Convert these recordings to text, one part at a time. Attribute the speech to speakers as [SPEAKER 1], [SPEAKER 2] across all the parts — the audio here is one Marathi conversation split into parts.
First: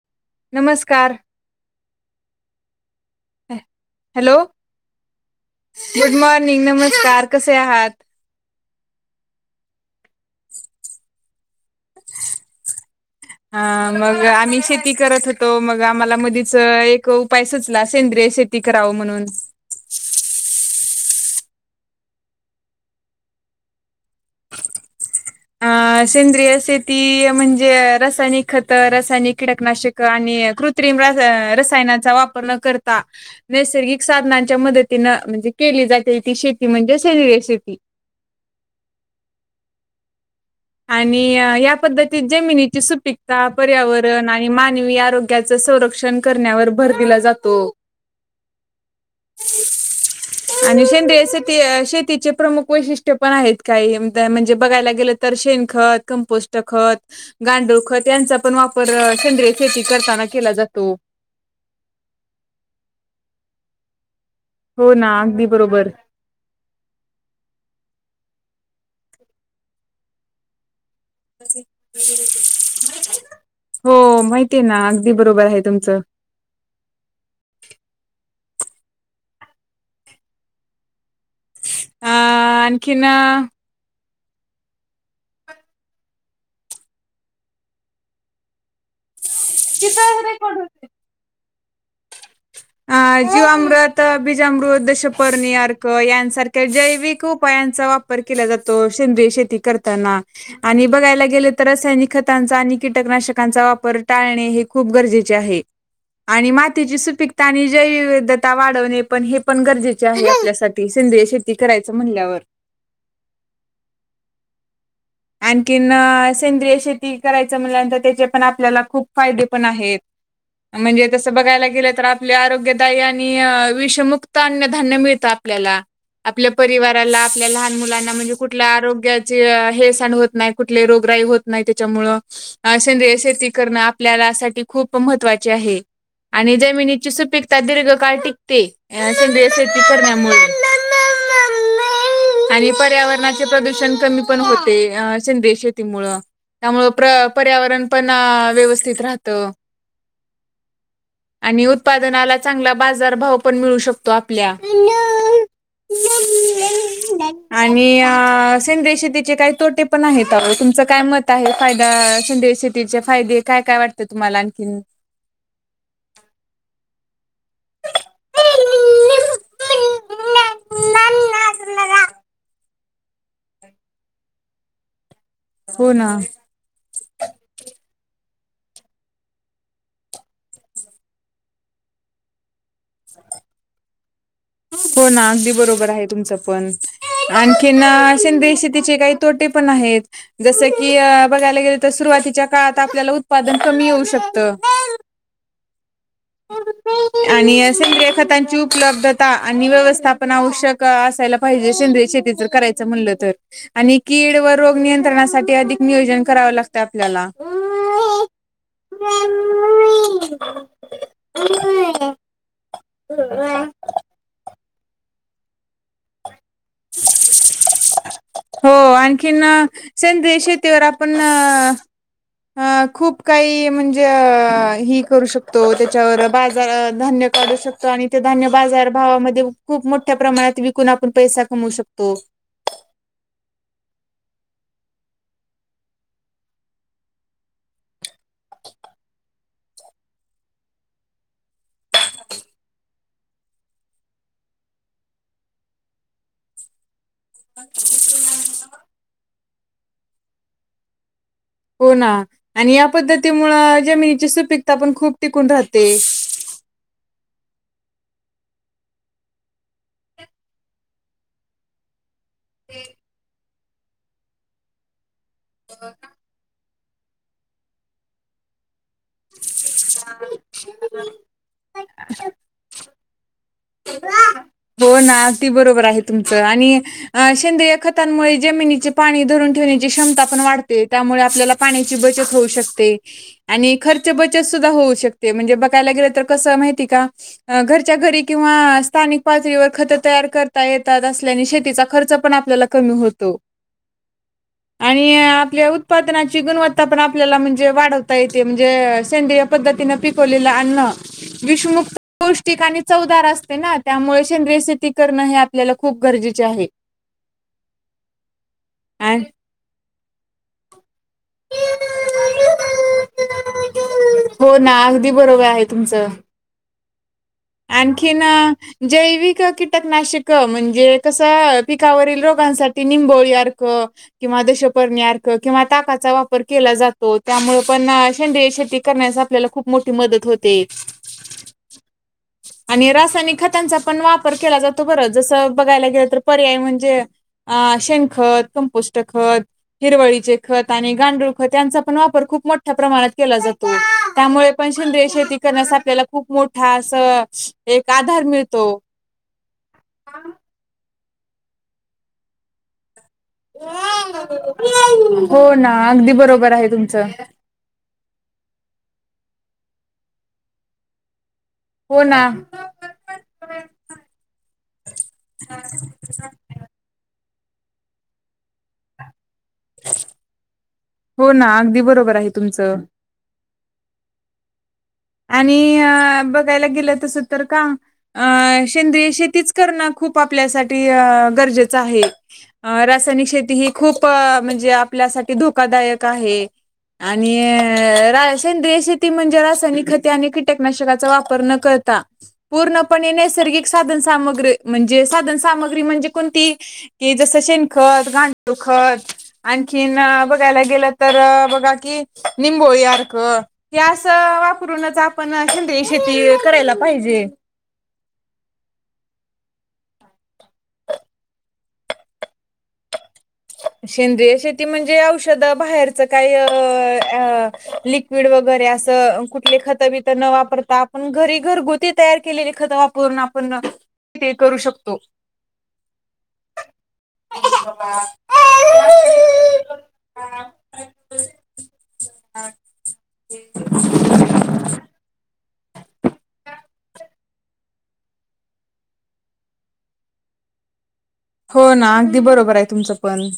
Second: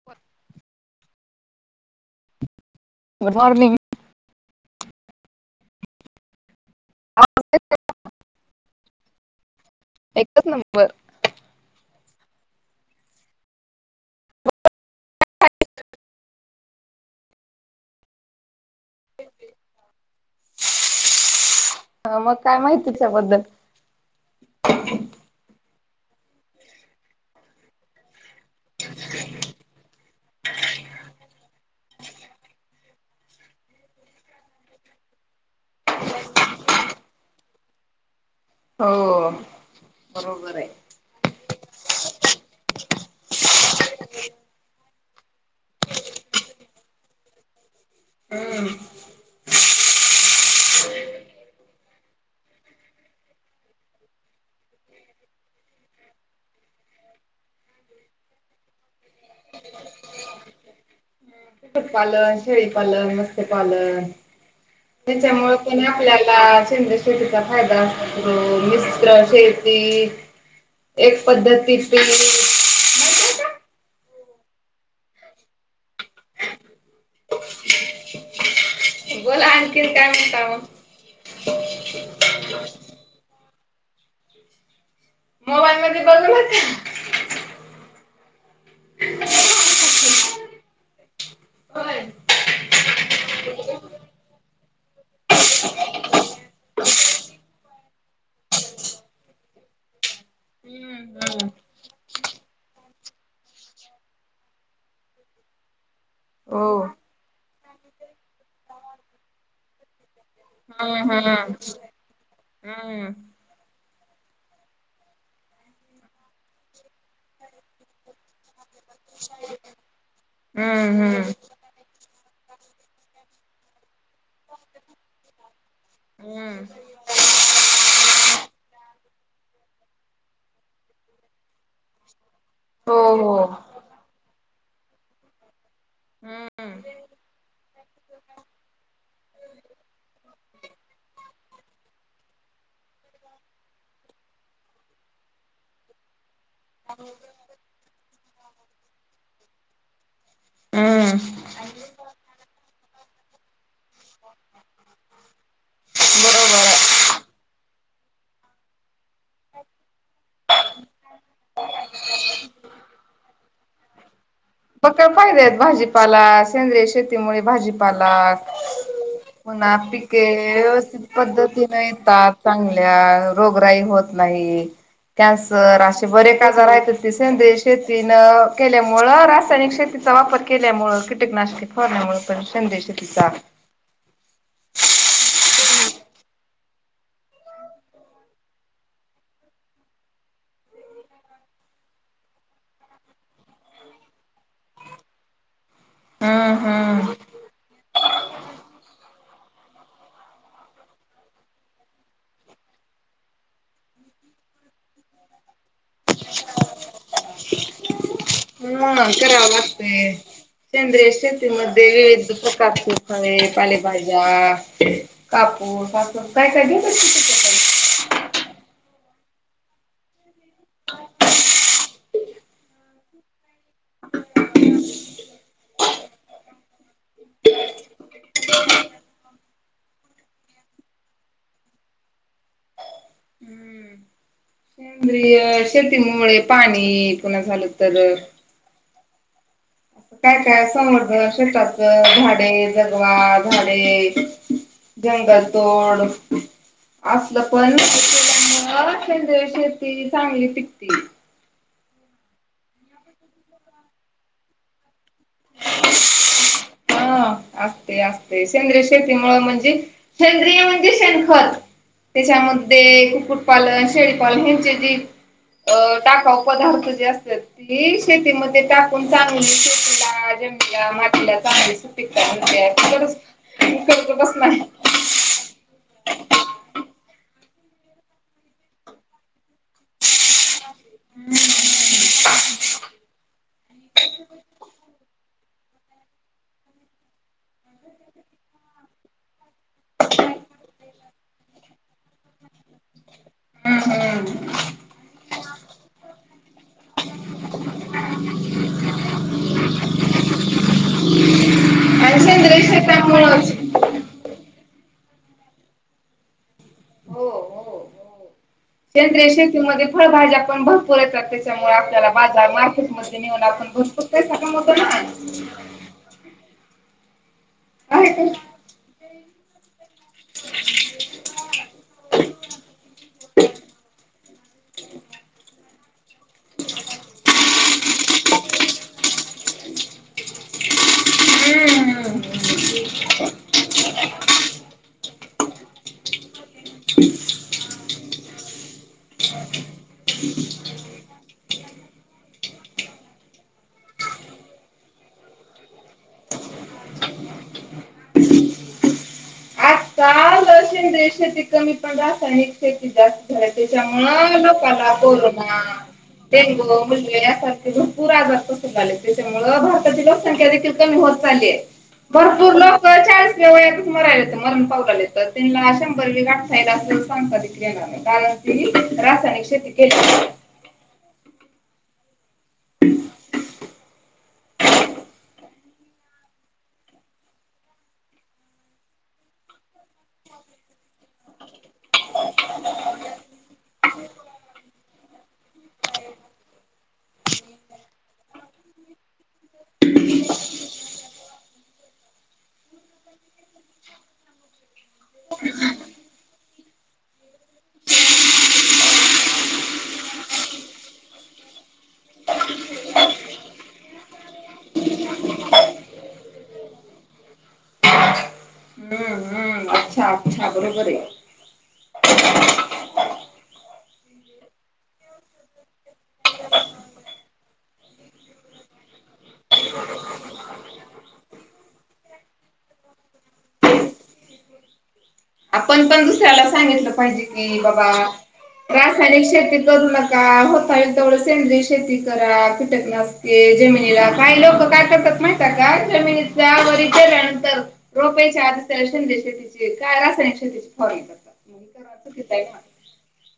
[SPEAKER 1] [inaudible]
[SPEAKER 2] नमस्कार!
[SPEAKER 1] Good morning!
[SPEAKER 2] Hello, good morning! नमस्कार कसे आहात?
[SPEAKER 1] एकच नंबर.
[SPEAKER 2] [inaudible] हा मग आम्ही शेती करत होतो मग आम्हाला मधीच एक उपाय सुचला सेंद्रिय शेती. ती कराव म्हणून.
[SPEAKER 1] ह मग काय माहिती त्याबद्दल.
[SPEAKER 2] अ सेंद्रिय शेती म्हणजे रासायनिक खत रासायनिक कीटकनाशक. आणि कृत्रिम रसायनाचा वापर न करता. नैसर्गिक साधनांच्या मदतीनं म्हणजे केली जाते ती शेती म्हणजे सेंद्रिय शेती.
[SPEAKER 1] हो बरोबर आहे.
[SPEAKER 2] आणि या पद्धतीत जमिनीची सुपीकता पर्यावरण आणि मानवी आरोग्याचं संरक्षण. करण्यावर भर दिला जातो.
[SPEAKER 1] हम.
[SPEAKER 2] [inaudible] आणि सेंद्रिय शेती शेतीचे प्रमुख वैशिष्ट्य पण आहेत काही म्हणजे बघायला गेलं. तर शेन खत, कंपोष्ट खत. गांडूळ खत यांचा पण वापर सेंद्रिय शेती करताना केला जातो.
[SPEAKER 1] कुकुट पालन, शेळी पालन, मस्त पालन.
[SPEAKER 2] हो ना अगदी
[SPEAKER 1] त्याच्यामुळे कोणी
[SPEAKER 2] बरोबर
[SPEAKER 1] आपल्याला सेंद्रिय शेती. शेतीचा फायदा मि्र शेती एक पद्धती.
[SPEAKER 2] हो माहिती आहे ना अगदी बरोबर आहे तुमचं.
[SPEAKER 1] मगं आणखीन काय म्हणता मगं.
[SPEAKER 2] आ आणखीन
[SPEAKER 1] मोबाईल मध्ये बघू नका.
[SPEAKER 2] तिथंच रेकॉर्ड होते.
[SPEAKER 1] होय
[SPEAKER 2] अ जीवामृत, बीजामृत, दशप्रणिर्क यांसारख्या जैविक उपायांचा वाप वापर केला जातो सेंदय शेती करताना आणि
[SPEAKER 1] हम्म
[SPEAKER 2] बघायला
[SPEAKER 1] हम्म
[SPEAKER 2] गेले तरं रासायनिक खत त्यांचा आणि कीटकनाशकांचा वापर टाळणे हे खूप गरजेचे आहे. आणि
[SPEAKER 1] हो
[SPEAKER 2] मातीची सुपीकता आणि जैविधता वाढवणे पण हे पण गरजे चे आहे आपल्यासाठी सेंद्रिय शेती करायचं म्हणल्यावर.
[SPEAKER 1] हम्.
[SPEAKER 2] आणखीन सेंद्रिय शेती करायचं म्हल्यानंतर त्याचे पण आपल्याला खूप फायदे पण आहेत,
[SPEAKER 1] हम्म
[SPEAKER 2] म्हणजे
[SPEAKER 1] हम्म
[SPEAKER 2] तस बघायला गेलं तर आ आपल्या आरोग्यदायी आणि विषमुक्त अननधान्य मिळत आपल्याला आपल्या
[SPEAKER 1] हम्म
[SPEAKER 2] परिव त्याला आपल्या लहान मुलांना म्हणजे कुठला आरोग्याचे नुकसान होत नाही, कुठलीही रोगराई होत नाही त्याच्यामुळं
[SPEAKER 1] हो
[SPEAKER 2] सेंद्रिय
[SPEAKER 1] हो
[SPEAKER 2] शेती करण आपल्यालासाठी खूप महत्त्वाचे आहे
[SPEAKER 1] हम्म
[SPEAKER 2] आणि जमिनीची सुपीकता दीर्घकाळ टिकते. अ सेंद्रिय शेती करण्यामुळे. आणि पर्यावरणाचे प्रदूषण कमी पण हो ते सेंद्रिय शेतीमुळ त्यामुळ पर्यावरण पण व्यवस्थित राहतं.
[SPEAKER 1] हम्म
[SPEAKER 2] [inaudible] आणि उत्पादनाला चांगला बाजारभाव पण मिळू शकतो आपल्या
[SPEAKER 1] बरोबर आहे
[SPEAKER 2] आणि अ सेंद्रिय शेतीचे काय तोटे पण आहेत. तुमचं काय मत आहे फायदा संंदे शेटचे फायदे काय काय वाटतं तुम्हाला आणखी.
[SPEAKER 1] म का फायदे आहेत भाजीपाला सेंद्रिय शेतीमुळे भाजीपाला पुन्हा पीके पद्धतीने येतात चांगल्या रोगराई होत नाही. त्यास
[SPEAKER 2] हो
[SPEAKER 1] असे
[SPEAKER 2] ना
[SPEAKER 1] बरे काजारहत ती सेंद्रिय शेतीन केल्यामुळं रा शेतीचा वापर केल्यामुळे कीटकनाशक फरल्यामुळे पण सेंद्रिय शेतीचा.
[SPEAKER 2] हो ना अगदी बरोबर आहे तुमचं पण. आणखीन शिंद्रे शेतीचे काही तोटे पण आहेत. जस की बघायला गेलं तर सुरुवातीच्या काळात आपल्याला उत्पादन कमी येऊ शकतं. [inaudible]
[SPEAKER 1] हम्म हम्म.
[SPEAKER 2] आणि अ सेंद्रिय खतांची उपलब्ध या आणि व्यवस्थापन आवश्यक असायला पाहिजे सेंद्रिय शेती जर करायचं म्हणलं तर. आणि कीड व रोग नियंत्रणासाठी अधिक नियोजन करावं लागतं आपल्याला.
[SPEAKER 1] ह कराव लागतय सेंद्रिय शेतीमध्ये विविध प्रकार. रफळे, पालेभाज्या, कापूस हास काय काजे.
[SPEAKER 2] [unintelligible] हो आणखीन सेंद्रिय शेतीवर आपण अ खूप काही म्हणजे ही करू शकतो त्याच्यावर बाजार धान्य काढू शकतो आणि ते धान्य बाजार भावामध्ये खूप मोठ्या प्रमाणात विकून आपण पैसा कमू शकतो.
[SPEAKER 1] शेतीमुळे पाणी पुन्हा झालं तर. काय काय समर्द शेताच झाडे जगवा झाडे जंगल तोड असलं पण हे केल्यामुळे सेंद्रिय शेती चांगली पिकते.
[SPEAKER 2] हो ना आणि या पद्धतीमुळं जमिनीची सुपीकता पण खूप टिकून राहते.
[SPEAKER 1] ह असते असते, सेंद्रिय शेतीमुळं म्हणजे, सेंद्रिय म्हणजे शेणखत. त्याच्यामध्ये कुक्कुटपालन, शेळीपालन ह्यांचे जे अ टाकाऊ पदार्थ जे असतात, ती शेतीमध्ये टाकून चांगली शेतीला मातीला चांगली सुपिकता [unintelligible] बसणार
[SPEAKER 2] हो ना ती बरोबर आहे तुमचं आणि शेंद्रिय खतांमुळे जमिनीचे पाणी धरून ठेवण्याची क्षमता पण वाढते, त्यामुळे आपल्याला पाण्याची बचत होऊ शकते. आणि खर्च बचत सुद्धा होऊ शकते म्हणजे बघ चायला गेलं तर कसं आहे माहिती आहे का, घरच्या घरी किंवा स्थानिक पातळीवर खत तयार करता येतात, असल्याने शेतीचा खर्च पण आपल्याला कमी होतो.
[SPEAKER 1] हम्म
[SPEAKER 2] आणि आपल्या उत्पादनाची गुणवत्ता पण आपल्याला म्हणजे वाढवता येते म्हणजे सेंद्रिय पध्दतीन पिकवलेलं अन्न विषमुक्त,
[SPEAKER 1] आणि सेंद्रिय
[SPEAKER 2] पौष्टिक आणि
[SPEAKER 1] शेतामुळे
[SPEAKER 2] चवदार असते ना. त्यामुळे सेंद्रिय शेती करणं हे आपल्याला खूप गरजेचे आहे. आणि
[SPEAKER 1] सेंद्रीय शेतीमध्ये फळभाज्या पण भरपूर येतात, त्याच्यामुळे आपल्याला बाजार मार्केट न आपण बोलय सका मत नाही
[SPEAKER 2] प्रवे आहे तुमचं.
[SPEAKER 1] आहे
[SPEAKER 2] आणखीन
[SPEAKER 1] का
[SPEAKER 2] जैविक कीटकनाशक म्हणजे कसं पिकावरील रोगांसाठी निंबोळी अर्ख किंवा दशपर्णी अर्क किंवा ताकाचा वापर केला जातो, त्यामुळे पण सेंद्रिय शेती करण्याचा आपल्याला खूप मोठी मदत होते.
[SPEAKER 1] हम्म.
[SPEAKER 2] आणि रासायनिक खतांचा पण वापर केला जातो बरं, जसं बघायला गेलं तर पर्याय म्हणजे अ शेणखत, कंपोष्ट खत हिरवळीचे खत आणि गांडूळ खत यांचा पण वापर खूप मोठ्या प्रमाणात केला जातो. त्यामुळे पण शेंद्रिय शेती करण्यास आपल्याला खूप मोठा अस एक आधार मिळतो.
[SPEAKER 1] सेंद्रीय शेती कमी, पण रासायिक शेती जास्त त्यांच्यामुळे लोकांना
[SPEAKER 2] हो
[SPEAKER 1] कोरोना,
[SPEAKER 2] ना अगदी बरोबर आहे
[SPEAKER 1] डेंगू,
[SPEAKER 2] तुमचं
[SPEAKER 1] मलेरिया भरपूर आजार पण झाले, त्याच्यामुळ भारताची लोकसंख्या देखील कमी होत चाली आहे.
[SPEAKER 2] हो ना
[SPEAKER 1] भरपूर लोक चाळीसच्या वयातच मराय लागलेत मरण पावतेत त्यांना शंभर बी गाठ अस सांगतात की नाही कारण ति रासायनिक शेती केली.
[SPEAKER 2] हो ना अगदी बरोबर आहे तुमचं. आणि बघायला गेल तस तर का अ सेंद्रिय शेतीच करणं खूप आपल्यासाठी अ गरजेचं आहे. अ रासायनिक शेती ही खूप म्हणजे, आपल्यासाठी धोकादायक आहे. आणि रा सेंद्रिय शेती म्हणजे रासायनिक खते आणि कीटकनाशकाचा वापर न करता पूर्णपणे नैसर्गिक साधन सामग्री म्हणजे साधन सामग्री म्हणजे कोणती कि जसं शेणखत, गांडूळखत आणखीन बघायला गेलं तर, बघा कि निंबोळी सारख क अस वापरूनच आपण सेंद्रीय शेती करायला पाहिजे.
[SPEAKER 1] हम्म हम्म अच्छा हा बरोबर आहे
[SPEAKER 2] सेंद्रिय शेती म्हणजे औषध बाहेरच काही वीड वगैरे असं कुठले खतंबी तर न वापरता आपण घरी घरगुती तयार केलेली खत वापरून. पण ते करू शकतो.
[SPEAKER 1] आपण पण दुसऱ्याला सांगितलं पाहिजे कि बाबा रासायनिक शेती करू नका होताळी तेवढं सेंद्रय शेती करा किटकला. ते जमिनीला काय लोक काय करतात नाही. स जमिनीचा वरल्यानंतर रोपयेच्या आधी रेशन दश ति कायलाॉ
[SPEAKER 2] हो ना अगदी बरोबर आहे तुमचं पण.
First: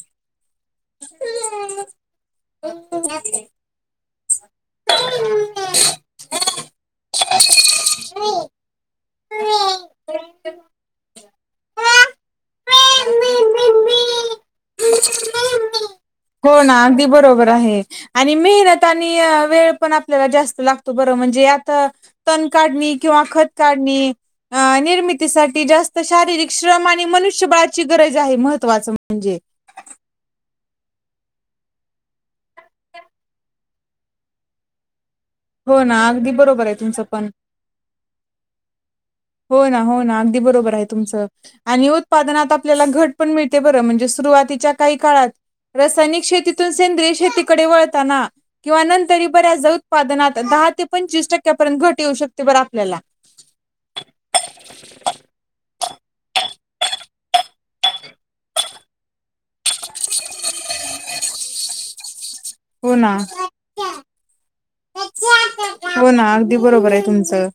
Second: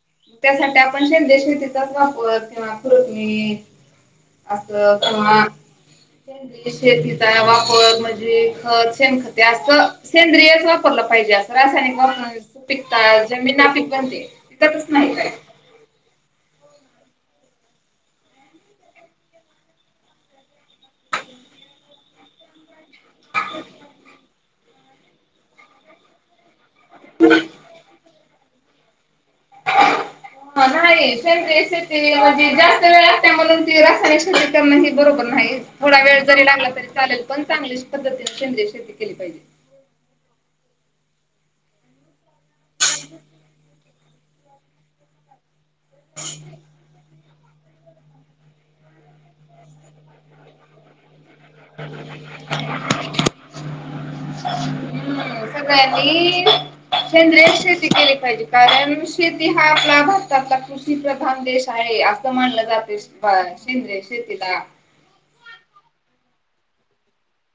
[SPEAKER 1] त्यासाठी आपण शेंदे शेतीचाच वापर किंवा कृतम असं तुम शेतीचा वापर म्हणजे खत शे खत अस सेंद्रियच वापरलं. पाहिजे असं रासायनिक वून त पिकता जमीन नापिक बनते ततच नाही काय.
[SPEAKER 2] हो ना अगदी बरोबर आहे. आणि मेहनत आणि वेळ पण आपल्याला जास्त लागतो बरं म्हणजे आता तण काढणी किंवा खत काढणी निर्मितीसाठी जास्त शारीरिक ्रम आणि मनुष्यबळाची गरज आहे महत्त्वाच म्हणजे
[SPEAKER 1] ह नाही श शेती म्हणजे जास्त वेळ लागते म्हणून ती रासायनिक शेती करण ह बरोबर नाही.
[SPEAKER 2] हो
[SPEAKER 1] थोडा
[SPEAKER 2] ना
[SPEAKER 1] वेळ
[SPEAKER 2] अगदी
[SPEAKER 1] जरी
[SPEAKER 2] बरोबर
[SPEAKER 1] लागला
[SPEAKER 2] आहे
[SPEAKER 1] तरी
[SPEAKER 2] तुमचं
[SPEAKER 1] चालेल पण चांगली पद्धतीने शिंद शेती केली पाहिजे.
[SPEAKER 2] हो ना हो ना अगदी बरोबर आहे तुमचं आणि हो. उत्पादनात आपल्याला घट पण मिळते बरं म्हणजे सुरुवातीच्या काही काळात रासायनिक शेतीतून सेंद्रिय शेतीकडे वळताना. किंवा नंतर बऱ्याच उत्पादनात दहा ते पंचवीस टक्क्यापर्यंत घट येऊ शकते बरं आपल्याला [inaudible]
[SPEAKER 1] हम्म सगळ्यांनी संद्र शेती केली पाहिजे कारण. शेती हा आपला भारतातला कृषी प्रधान देश आहे असं मानलं
[SPEAKER 2] हो
[SPEAKER 1] जाते.
[SPEAKER 2] ना
[SPEAKER 1] ब शेंदे सेतीला
[SPEAKER 2] हो ना अगदी बरोबर आहे तुमचं.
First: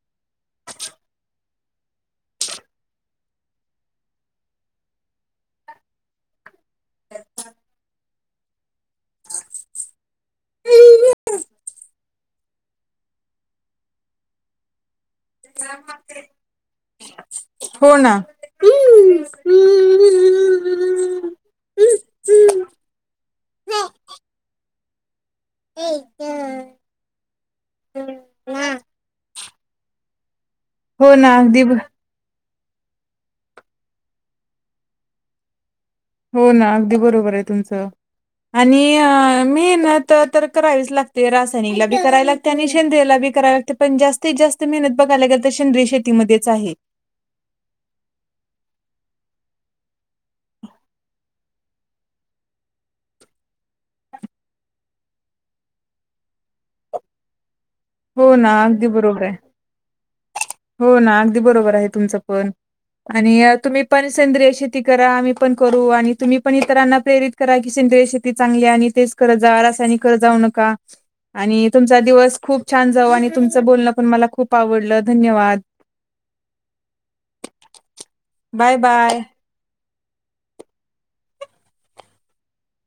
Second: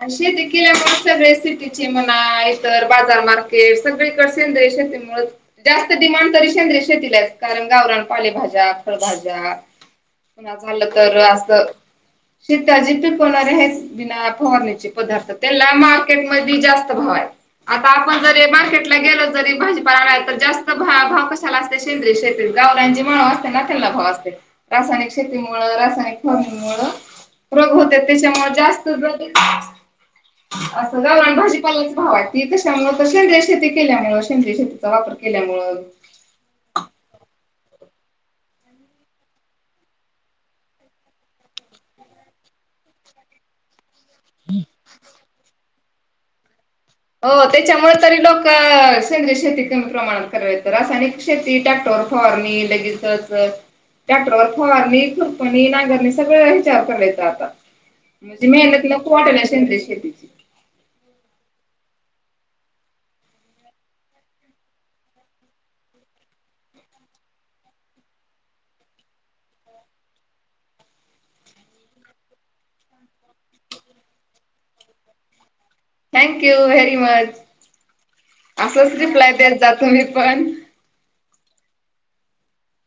[SPEAKER 1] आणि शेती केल्या सगळे सिटीचे म्हणा इतर बाजार मार्केट सगळे पसें दश तेमु जास्त डिमांड तरी शेंद्र शेतीलाच कारण गावरान पालेभाज्या फलभाज्या पु झालं तर असं शेताचीी पिकवणारे आहेच बिना फवारणीची पदार्थ त्याला मार्केट म जास्त भाव आहे. आता
[SPEAKER 2] हो
[SPEAKER 1] आपण
[SPEAKER 2] ना
[SPEAKER 1] जरी मार्केटला गेलो जरी भाजीपाणाला जास्त भाव कशाला असेंद श गावची मा असते ना भाव असतेय. शेतीमुळे रासायनिक फणी मु रोग होते त्याच्यामुळे जास्त असं
[SPEAKER 2] हो
[SPEAKER 1] जाण
[SPEAKER 2] ना अगदी
[SPEAKER 1] भाजीपाल्यालाच भावट ती कशामु कशेंदिय शेती केल्यामु अशेंदिय शेतीचा वापर केल्यामु
[SPEAKER 2] हो ना अगदी बरोबर आहे तुमचं. आणि मेहनत तर करावीच लागते रासायनिकला बी करावी लागते. त्यांनी शेंद्रेला बी करावे लागते पण जास्तीत जास्त मेहनत बघायल्या ग तर शेंद्रय शेतीमध्येच आहे.
[SPEAKER 1] हो त्याच्यामुळे तरी लोक शेग शेती कमी प्रमाणात करावेेत रासायनिक शेती ट्रॅक्टर फरणी लगेचच. त्याटरावर फवारणी खुरपणी नांगरणी सगळे विचार करायचा आता.
[SPEAKER 2] हो
[SPEAKER 1] म्हणजे
[SPEAKER 2] ना
[SPEAKER 1] मेहन
[SPEAKER 2] अगदी
[SPEAKER 1] तिं
[SPEAKER 2] बरोबर आहे.
[SPEAKER 1] कॉटन असे शेतीची
[SPEAKER 2] हो ना अगदी बरोबर आहे तुमचं पण आणि तुम्ही पण सेंद्रिय शेती करा आम्ही पण करू आणि तुम्ही पण इतरांना प्रेरित कराय की सेंद्रिय शेती चांगली आणि तेच कररं जा रासायनिकर जाऊ नका आणि तुमचा दिवस खूप छान जाऊ आणि तुमचं बोलणं पण मला खूप आवडलं धन्यवाद
[SPEAKER 1] thank you very much
[SPEAKER 2] bye
[SPEAKER 1] असंच
[SPEAKER 2] बाय.
[SPEAKER 1] रिप्लाय देत जा तुम्ही पण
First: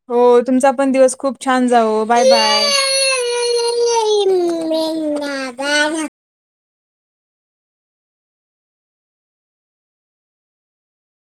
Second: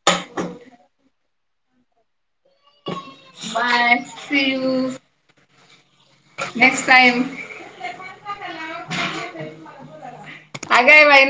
[SPEAKER 2] हो तुमचा पण दिवस खूप छान जाव बाय बाय
[SPEAKER 1] मू
[SPEAKER 2] बाय.
[SPEAKER 1] नेक्स्ट टाइम अगय बाई ना